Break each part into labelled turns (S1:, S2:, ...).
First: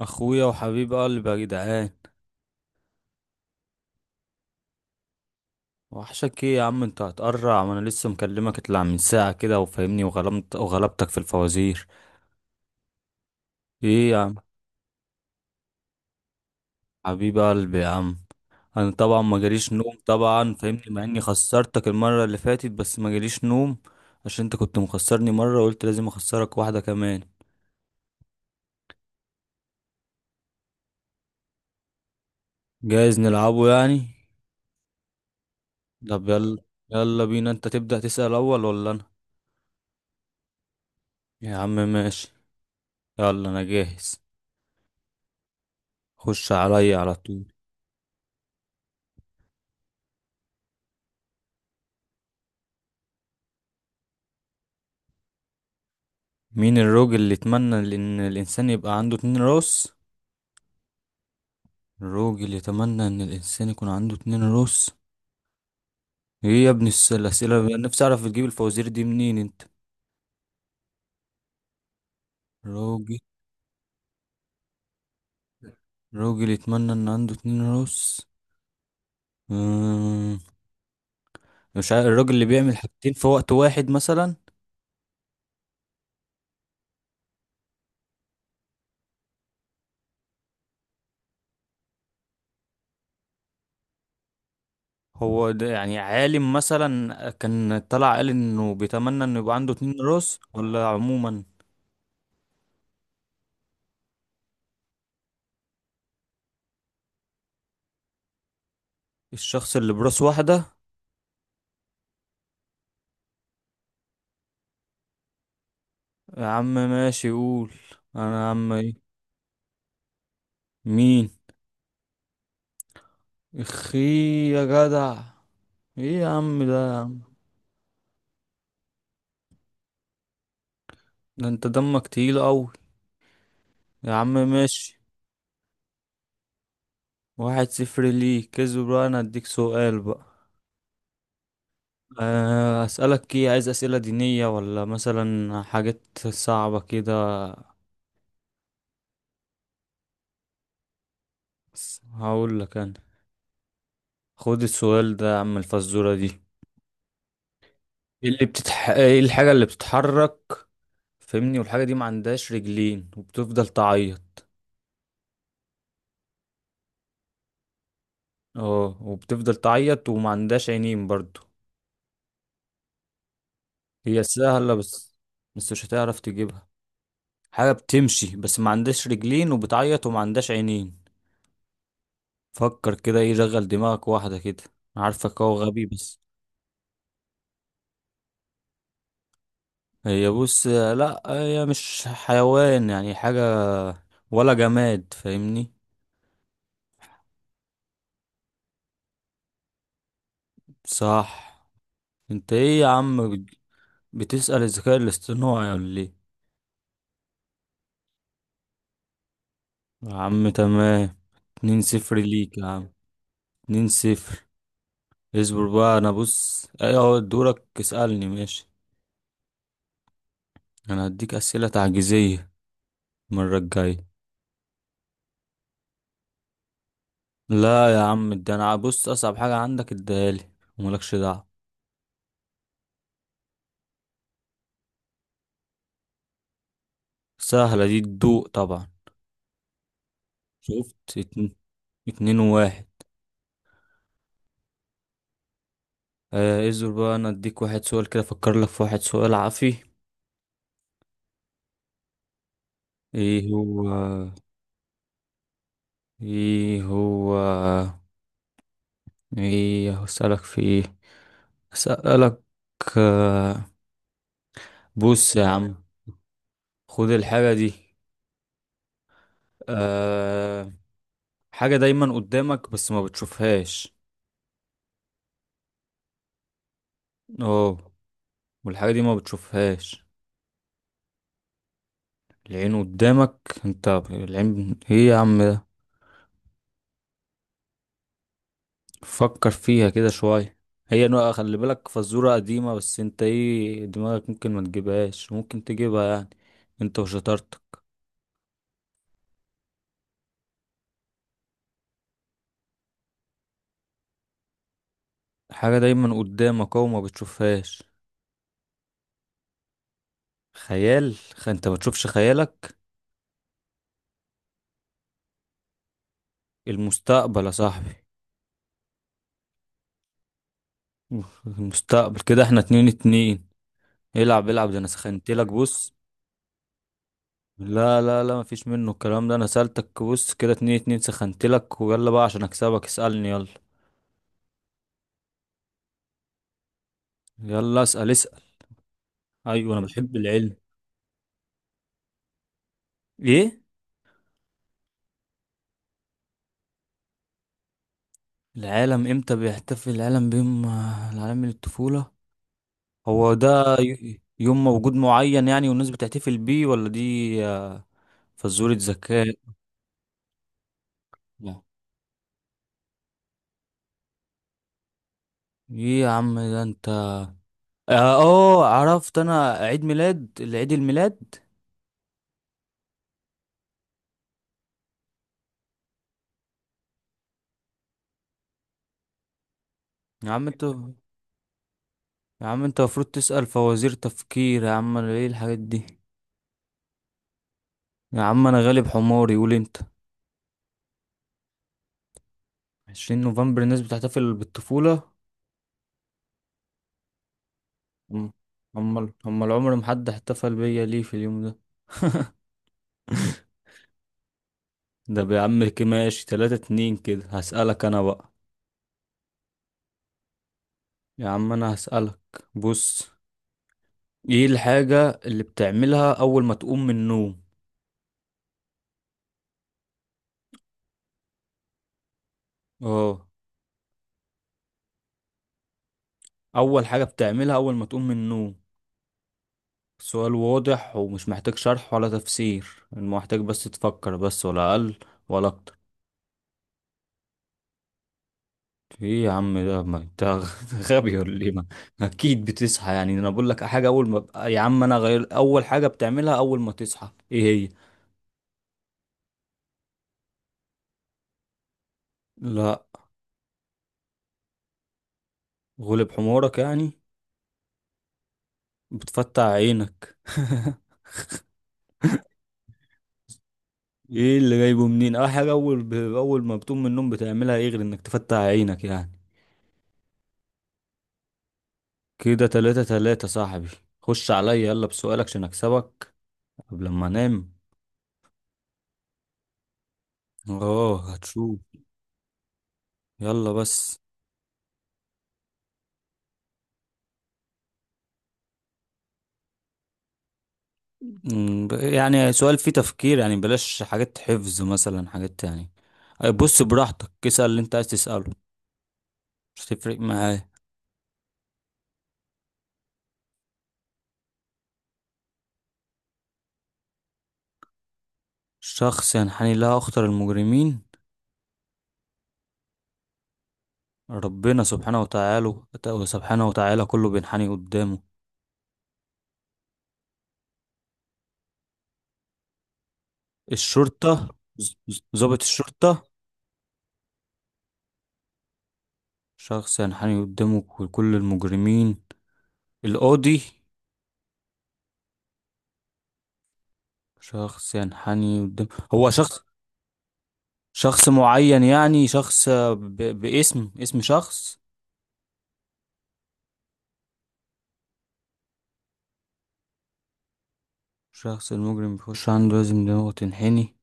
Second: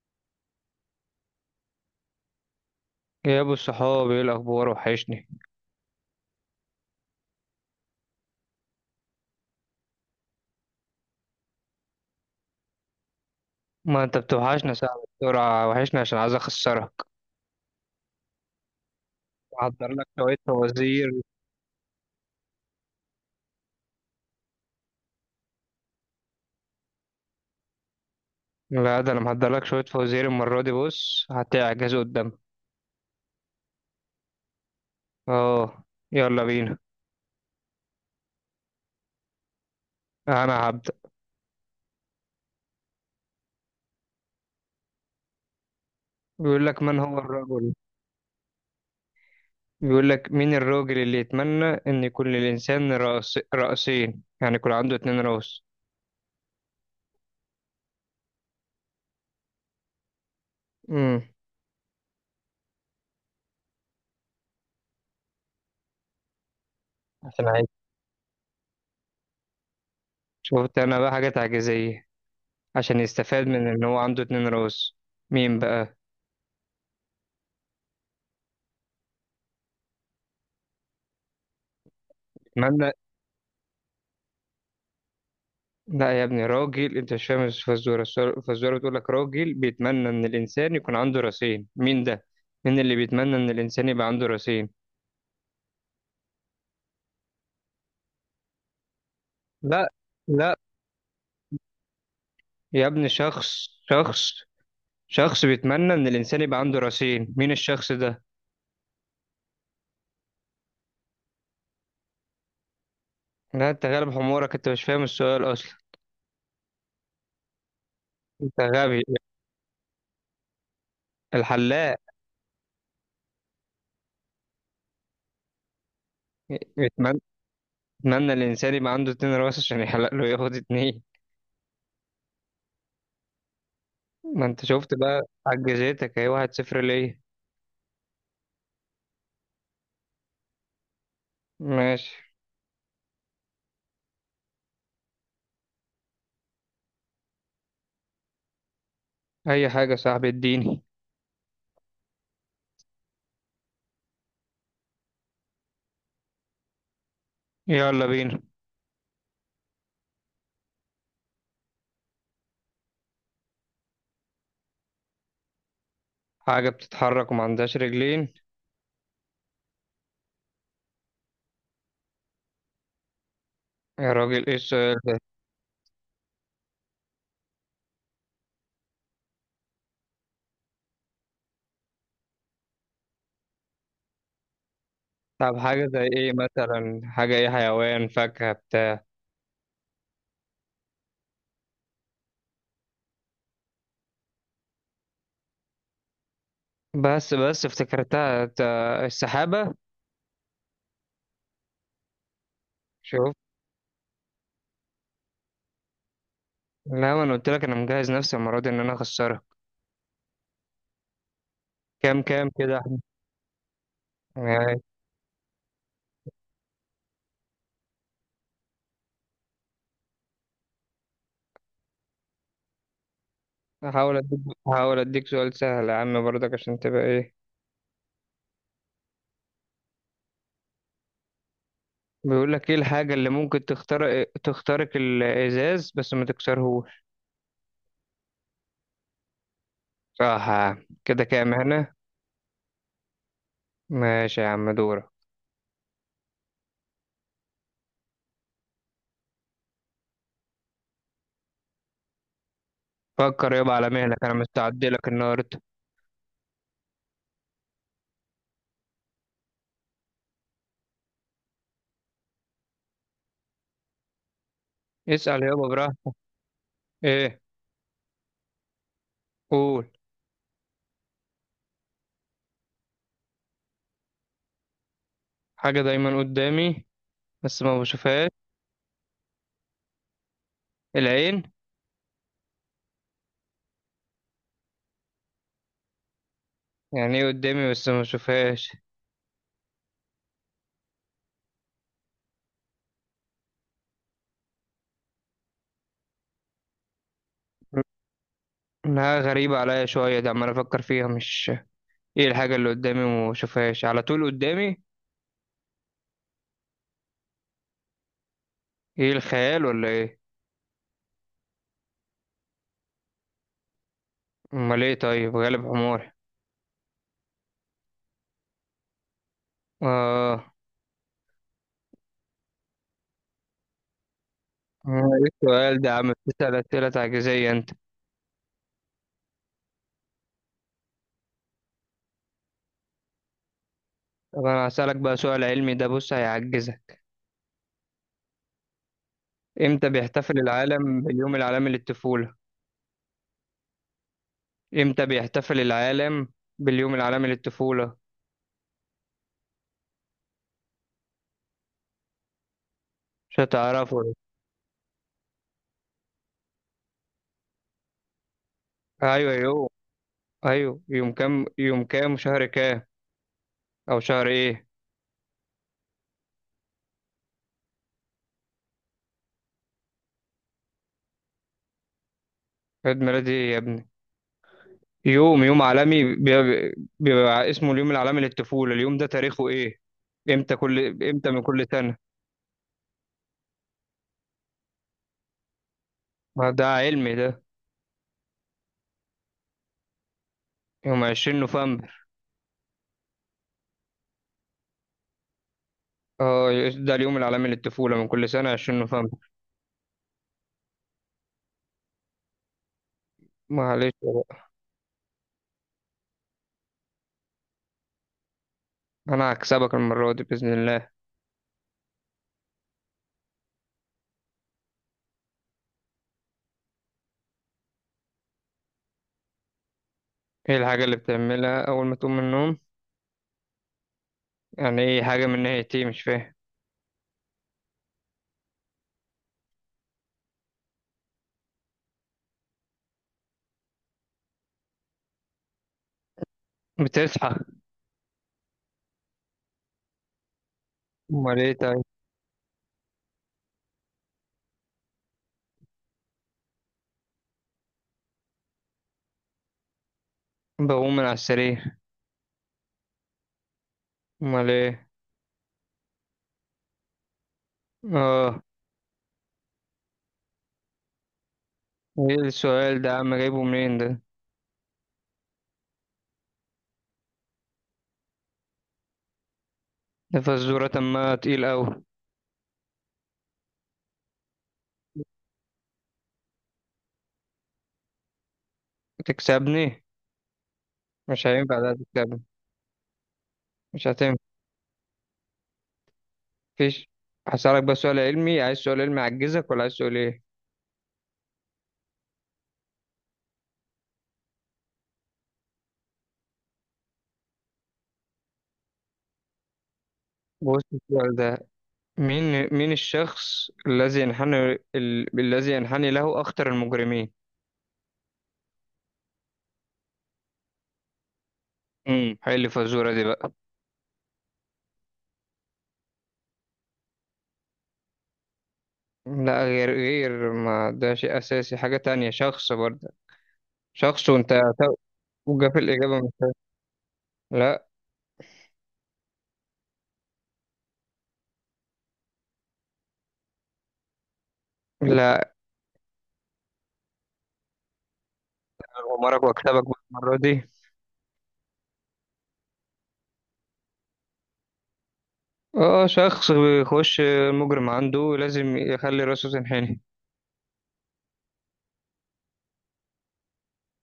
S1: اخويا وحبيب قلبي يا جدعان.
S2: يا ابو الصحاب، ايه الاخبار؟ وحشني.
S1: وحشك ايه يا عم؟ انت هتقرع وانا لسه مكلمك، اطلع من ساعه كده وفاهمني وغلمت وغلبتك في الفوازير.
S2: ما
S1: ايه يا
S2: انت
S1: عم؟
S2: بتوحشنا، ساعة بسرعة وحشني عشان عايز اخسرك.
S1: حبيب قلبي يا عم. انا طبعا ما جاليش
S2: محضر
S1: نوم،
S2: لك شوية
S1: طبعا فاهمني، مع
S2: فوازير.
S1: اني خسرتك المره اللي فاتت بس ما جاليش نوم. عشان انت كنت مخسرني مره وقلت لازم اخسرك واحده كمان.
S2: لا، ده انا محضر لك شوية فوازير المرة دي، بص هتعجز قدامك.
S1: جايز نلعبه يعني.
S2: اه،
S1: طب
S2: يلا
S1: يلا.
S2: بينا،
S1: يلا بينا، انت تبدا تسال اول ولا انا؟
S2: انا هبدأ.
S1: يا عم ماشي. يلا انا جاهز. خش
S2: بيقول لك،
S1: عليا
S2: من
S1: على
S2: هو
S1: طول.
S2: الرجل؟ بيقول لك، مين الراجل اللي يتمنى ان يكون للانسان رأس رأسين؟ يعني يكون عنده اتنين رأس.
S1: مين الراجل اللي يتمنى ان الانسان يبقى عنده اتنين راس؟
S2: امم.
S1: الراجل يتمنى ان الانسان يكون عنده اتنين راس. ايه يا ابني
S2: عشان
S1: الاسئله
S2: عايز.
S1: بقى؟ نفسي اعرف بتجيب الفوازير دي منين انت؟
S2: شفت انا بقى حاجة تعجيزية؟ عشان
S1: راجل.
S2: يستفاد من ان هو عنده اتنين رأس. مين بقى؟
S1: راجل يتمنى ان عنده اتنين راس. أمم، مش عارف، الراجل اللي بيعمل
S2: اتمنى.
S1: حاجتين في وقت واحد مثلا؟
S2: لا يا ابني، راجل، انت مش فاهم الفزوره، الفزوره بتقول لك راجل بيتمنى ان الانسان يكون عنده راسين، مين ده؟ مين اللي بيتمنى ان الانسان يبقى عنده راسين؟
S1: هو ده يعني عالم مثلا كان طلع قال انه بيتمنى انه يبقى عنده
S2: لا،
S1: اتنين راس
S2: لا
S1: ولا عموما؟
S2: يا ابني، شخص شخص. شخص بيتمنى ان الانسان يبقى عنده راسين، مين الشخص ده؟
S1: الشخص اللي براس واحدة.
S2: لا، انت غالب حمورك، انت مش فاهم السؤال اصلا.
S1: يا عم ماشي، قول. انا يا
S2: انت
S1: عم
S2: غبي.
S1: ايه؟ مين؟
S2: الحلاق.
S1: اخي. يا جدع. ايه يا عم ده يا
S2: بيتمنى
S1: عم؟
S2: بيتمنى الانسان يبقى عنده اتنين راس عشان يحلق له ياخد اتنين.
S1: ده انت دمك تقيل قوي. يا عم
S2: ما انت شفت
S1: ماشي.
S2: بقى؟ عجزتك اهي، واحد صفر ليه.
S1: واحد صفر ليك، كسب بقى، انا اديك سؤال بقى.
S2: ماشي.
S1: اسالك ايه؟ عايز اسئله دينيه ولا مثلا حاجات صعبه كده؟
S2: اي حاجه يا صاحبي، اديني.
S1: بس هقول لك انا. خد السؤال ده يا عم، الفزوره دي.
S2: يلا بينا.
S1: ايه الحاجه اللي بتتحرك؟ فهمني، والحاجه دي ما عندهاش رجلين وبتفضل تعيط.
S2: حاجة بتتحرك وما عندهاش رجلين؟
S1: اه وبتفضل تعيط وما عندهاش عينين برضو.
S2: يا
S1: هي
S2: راجل،
S1: سهلة
S2: ايش؟
S1: بس. بس مش هتعرف تجيبها. حاجة بتمشي بس ما عندهاش رجلين وبتعيط وما عندهاش عينين. فكر كده، ايه، شغل دماغك واحدة كده. أنا عارفك هو
S2: طب
S1: غبي
S2: حاجة زي
S1: بس.
S2: ايه مثلا، حاجة ايه، حيوان، فاكهة، بتاع؟
S1: هي بص، لا هي مش حيوان، يعني حاجة. ولا جماد، فاهمني.
S2: بس بس افتكرتها. السحابة.
S1: صح. انت ايه يا عم
S2: شوف.
S1: بتسأل الذكاء الاصطناعي ولا ايه؟
S2: لا، ما انا قلت لك انا مجهز نفسي المرة دي ان انا اخسرها.
S1: يا عم تمام. اتنين صفر
S2: كام كام
S1: ليك يا
S2: كده
S1: عم.
S2: احنا؟
S1: اتنين صفر.
S2: يعني.
S1: اصبر بقى، انا بص ايه اهو دورك اسألني، ماشي. انا هديك اسئلة تعجيزية المرة الجاية.
S2: هحاول اديك هحاول اديك سؤال سهل يا عم برضك عشان تبقى ايه.
S1: لا يا عم، ده انا بص اصعب حاجة عندك اديهالي وملكش دعوة.
S2: بيقول لك، ايه الحاجة اللي ممكن تخترق الازاز بس ما تكسرهوش؟
S1: سهلة دي تدوق طبعا.
S2: صح.
S1: شفت
S2: كده كام هنا؟
S1: اتنين وواحد.
S2: ماشي يا عم، دورك.
S1: آه، ازور بقى، انا اديك واحد سؤال كده، افكر لك في واحد سؤال عافي. ايه
S2: فكر يابا
S1: هو؟
S2: على مهلك، انا مستعد لك النهارده.
S1: ايه هو؟ ايه هسألك في ايه؟ اسألك. آه. بص
S2: اسأل
S1: يا
S2: يابا
S1: عم،
S2: براحتك.
S1: خد
S2: ايه؟
S1: الحاجة دي.
S2: قول.
S1: آه حاجة دايما قدامك بس ما بتشوفهاش.
S2: حاجة دايما قدامي بس
S1: اه
S2: ما بشوفهاش.
S1: والحاجة دي ما بتشوفهاش.
S2: العين.
S1: العين قدامك. انت العين ايه يا عم ده؟
S2: يعني ايه قدامي بس ما بشوفهاش؟
S1: فكر فيها كده شوية. هي نوع، خلي بالك، فزورة قديمة، بس انت ايه، دماغك ممكن ما تجيبهاش، ممكن تجيبها يعني. انت وشطارتك.
S2: انها غريبة عليا شوية، ده عمال افكر فيها مش. ايه الحاجة اللي قدامي وما بشوفهاش على طول قدامي؟
S1: حاجة دايما قدامك اهو ما بتشوفهاش.
S2: ايه، الخيال ولا ايه؟
S1: خيال انت ما تشوفش خيالك.
S2: امال ايه طيب، غالب حماري.
S1: المستقبل يا صاحبي.
S2: اه.
S1: المستقبل. كده احنا اتنين اتنين. العب العب، ده انا
S2: ايه
S1: سخنتلك
S2: السؤال ده
S1: بص.
S2: يا عم، بتسأل اسئلة تعجيزية انت.
S1: لا لا لا، مفيش منه الكلام ده. انا سألتك بص كده اتنين اتنين، سخنتلك، ويلا بقى عشان اكسبك، اسألني يلا.
S2: طب انا هسألك بقى سؤال علمي، ده بص هيعجزك.
S1: يلا اسأل اسأل. ايوه انا
S2: امتى
S1: بحب
S2: بيحتفل
S1: العلم.
S2: العالم باليوم العالمي للطفولة؟
S1: ايه؟
S2: امتى بيحتفل العالم باليوم العالمي للطفولة؟
S1: العالم امتى بيحتفل العالم بيوم العالم من الطفولة؟ هو
S2: مش
S1: ده
S2: هتعرفه.
S1: يوم موجود معين يعني والناس بتحتفل بيه ولا دي؟ آه، فزورة
S2: ايوه،
S1: ذكاء.
S2: يوم. ايوه، يوم كام،
S1: لا.
S2: يوم كام، شهر كام؟ او شهر ايه؟
S1: ايه يا عم ده انت؟ اه. عرفت، انا عيد ميلاد العيد الميلاد.
S2: عيد ميلادي إيه يا ابني؟ يوم عالمي بيبقى, اسمه اليوم العالمي للطفولة، اليوم ده تاريخه ايه؟
S1: يا عم
S2: امتى،
S1: انت.
S2: كل امتى من كل سنة؟
S1: يا عم انت المفروض تسأل فوازير تفكير يا عم، انا ايه الحاجات دي؟
S2: ما ده علمي ده.
S1: يا عم انا غالب حماري، قول انت.
S2: يوم 20 نوفمبر.
S1: 20 نوفمبر الناس بتحتفل بالطفولة.
S2: اه، ده اليوم العالمي للطفولة من كل
S1: أم-
S2: سنة 20
S1: امال
S2: نوفمبر.
S1: امال عمر ما حد احتفل بيا ليه في اليوم ده؟
S2: معلش بقى.
S1: ده يا عم كماشي تلاتة اتنين، كده هسألك انا بقى.
S2: انا هكسبك المرة دي بإذن الله.
S1: يا عم انا هسألك. بص. ايه الحاجة اللي بتعملها اول ما تقوم من النوم؟
S2: ايه الحاجة اللي بتعملها اول ما تقوم من النوم؟
S1: اه.
S2: يعني ايه، حاجة من ناحية ايه، مش فاهم.
S1: اول حاجة بتعملها اول ما تقوم من النوم، سؤال واضح ومش محتاج شرح ولا تفسير. المحتاج بس تفكر بس، ولا اقل ولا اكتر.
S2: بتصحى.
S1: ايه يا عم ده؟ ما انت غبي
S2: امال
S1: ولا ايه؟
S2: ايه
S1: ما
S2: طيب؟
S1: اكيد بتصحى، يعني انا بقول لك حاجه اول ما، يا عم انا غير اول حاجه بتعملها اول ما تصحى ايه هي؟
S2: بقوم من على السرير.
S1: لا.
S2: امال ايه؟
S1: غلب حمارك يعني.
S2: اه.
S1: بتفتح عينك.
S2: ايه السؤال ده يا عم، جايبه منين ده؟
S1: ايه اللي جايبه منين اه؟ حاجه اول ما بتقوم من النوم بتعملها ايه غير انك تفتح عينك يعني؟
S2: ده فزورة ما، تقيل اوي.
S1: كده تلاتة تلاتة صاحبي. خش عليا يلا بسؤالك عشان اكسبك. قبل ما انام.
S2: تكسبني؟
S1: اه،
S2: مش
S1: هتشوف.
S2: هينفع ده تكسبني.
S1: يلا
S2: مش
S1: بس.
S2: هتنفع. مفيش. هسألك بس سؤال علمي، عايز سؤال علمي يعجزك ولا عايز سؤال ايه؟
S1: يعني سؤال فيه تفكير يعني، بلاش حاجات حفظ مثلا، حاجات يعني. بص براحتك، اسأل اللي انت عايز تسأله. مش هتفرق معايا.
S2: بص السؤال ده. مين الشخص الذي ينحني، الذي ينحني له اخطر المجرمين.
S1: شخص ينحني لها أخطر المجرمين.
S2: حل الفزورة دي بقى.
S1: ربنا سبحانه وتعالى. سبحانه وتعالى كله بينحني قدامه.
S2: لا، غير ما ده شيء أساسي، حاجة تانية، شخص برضه. شخص
S1: الشرطة.
S2: وأنت.
S1: ضابط
S2: توجه في الإجابة،
S1: الشرطة.
S2: مش. لا،
S1: شخص ينحني قدامه كل المجرمين. القاضي.
S2: لا.
S1: شخص ينحني قدامه. هو
S2: غمرك
S1: شخص.
S2: وأكسبك بقى المرة دي.
S1: شخص معين يعني، شخص باسم اسم شخص.
S2: اه، شخص بيخش المجرم عنده لازم يخلي راسه تنحني.
S1: الشخص المجرم بيخش عنده لازم دماغه تنحني.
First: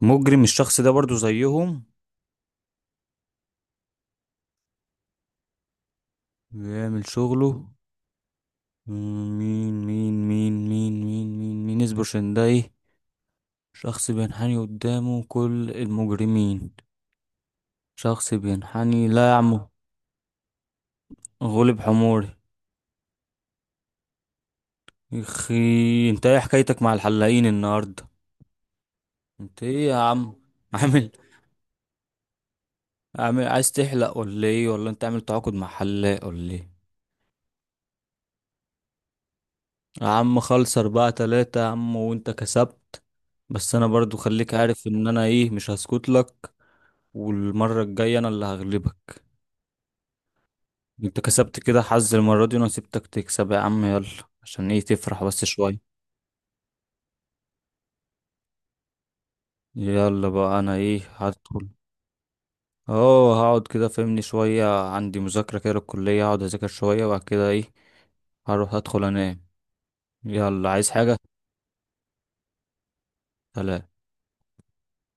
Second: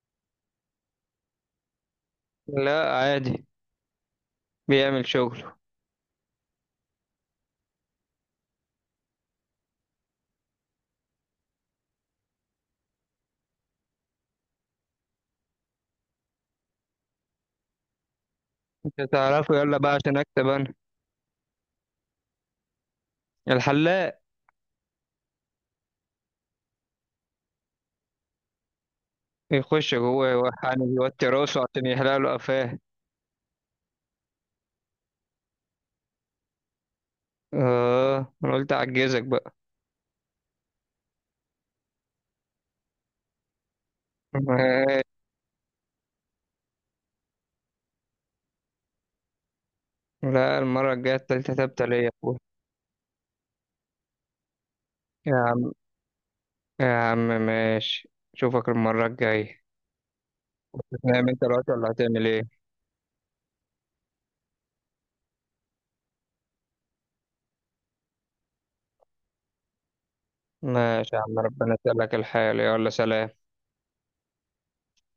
S1: مجرم الشخص ده برضو زيهم.
S2: لا، عادي. بيعمل شغله.
S1: بيعمل شغله. مين مين مين مين مين مين مين اصبر عشان ده ايه. شخص بينحني قدامه كل المجرمين. شخص
S2: انت
S1: بينحني. لا يا
S2: تعرفه،
S1: عم.
S2: يلا بقى عشان اكتب انا.
S1: غلب حموري.
S2: الحلاق.
S1: يخي انت ايه حكايتك مع الحلاقين النهارده؟ انت ايه يا
S2: يخش جوه
S1: عم؟
S2: يوحني،
S1: عامل.
S2: يوطي راسه عشان يحلق له قفاه.
S1: عامل عايز تحلق ولا ايه، ولا انت عامل تعاقد مع حلاق ولا ايه؟
S2: اه، انا قلت اعجزك بقى.
S1: يا عم خلص، أربعة تلاتة يا عم، وأنت كسبت. بس أنا برضو خليك عارف إن أنا إيه، مش هسكت لك. والمرة الجاية أنا اللي هغلبك.
S2: لا، المرة الجاية
S1: أنت
S2: التالتة
S1: كسبت كده
S2: تابتة ليا يا
S1: حظ
S2: أخويا.
S1: المرة دي وأنا سبتك تكسب يا عم، يلا. عشان إيه تفرح بس
S2: يا
S1: شوية.
S2: يا عم ماشي، اشوفك المرة الجاية.
S1: يلا بقى، أنا إيه
S2: هتنام انت
S1: هدخل.
S2: دلوقتي ولا هتعمل ايه؟
S1: أه هقعد كده فهمني شوية، عندي مذاكرة كده للكلية، هقعد أذاكر شوية وبعد كده إيه. هروح أدخل أنام. يلا عايز
S2: ماشي
S1: حاجة.
S2: يا عم، ربنا يسهلك الحال، يلا سلام.
S1: سلام.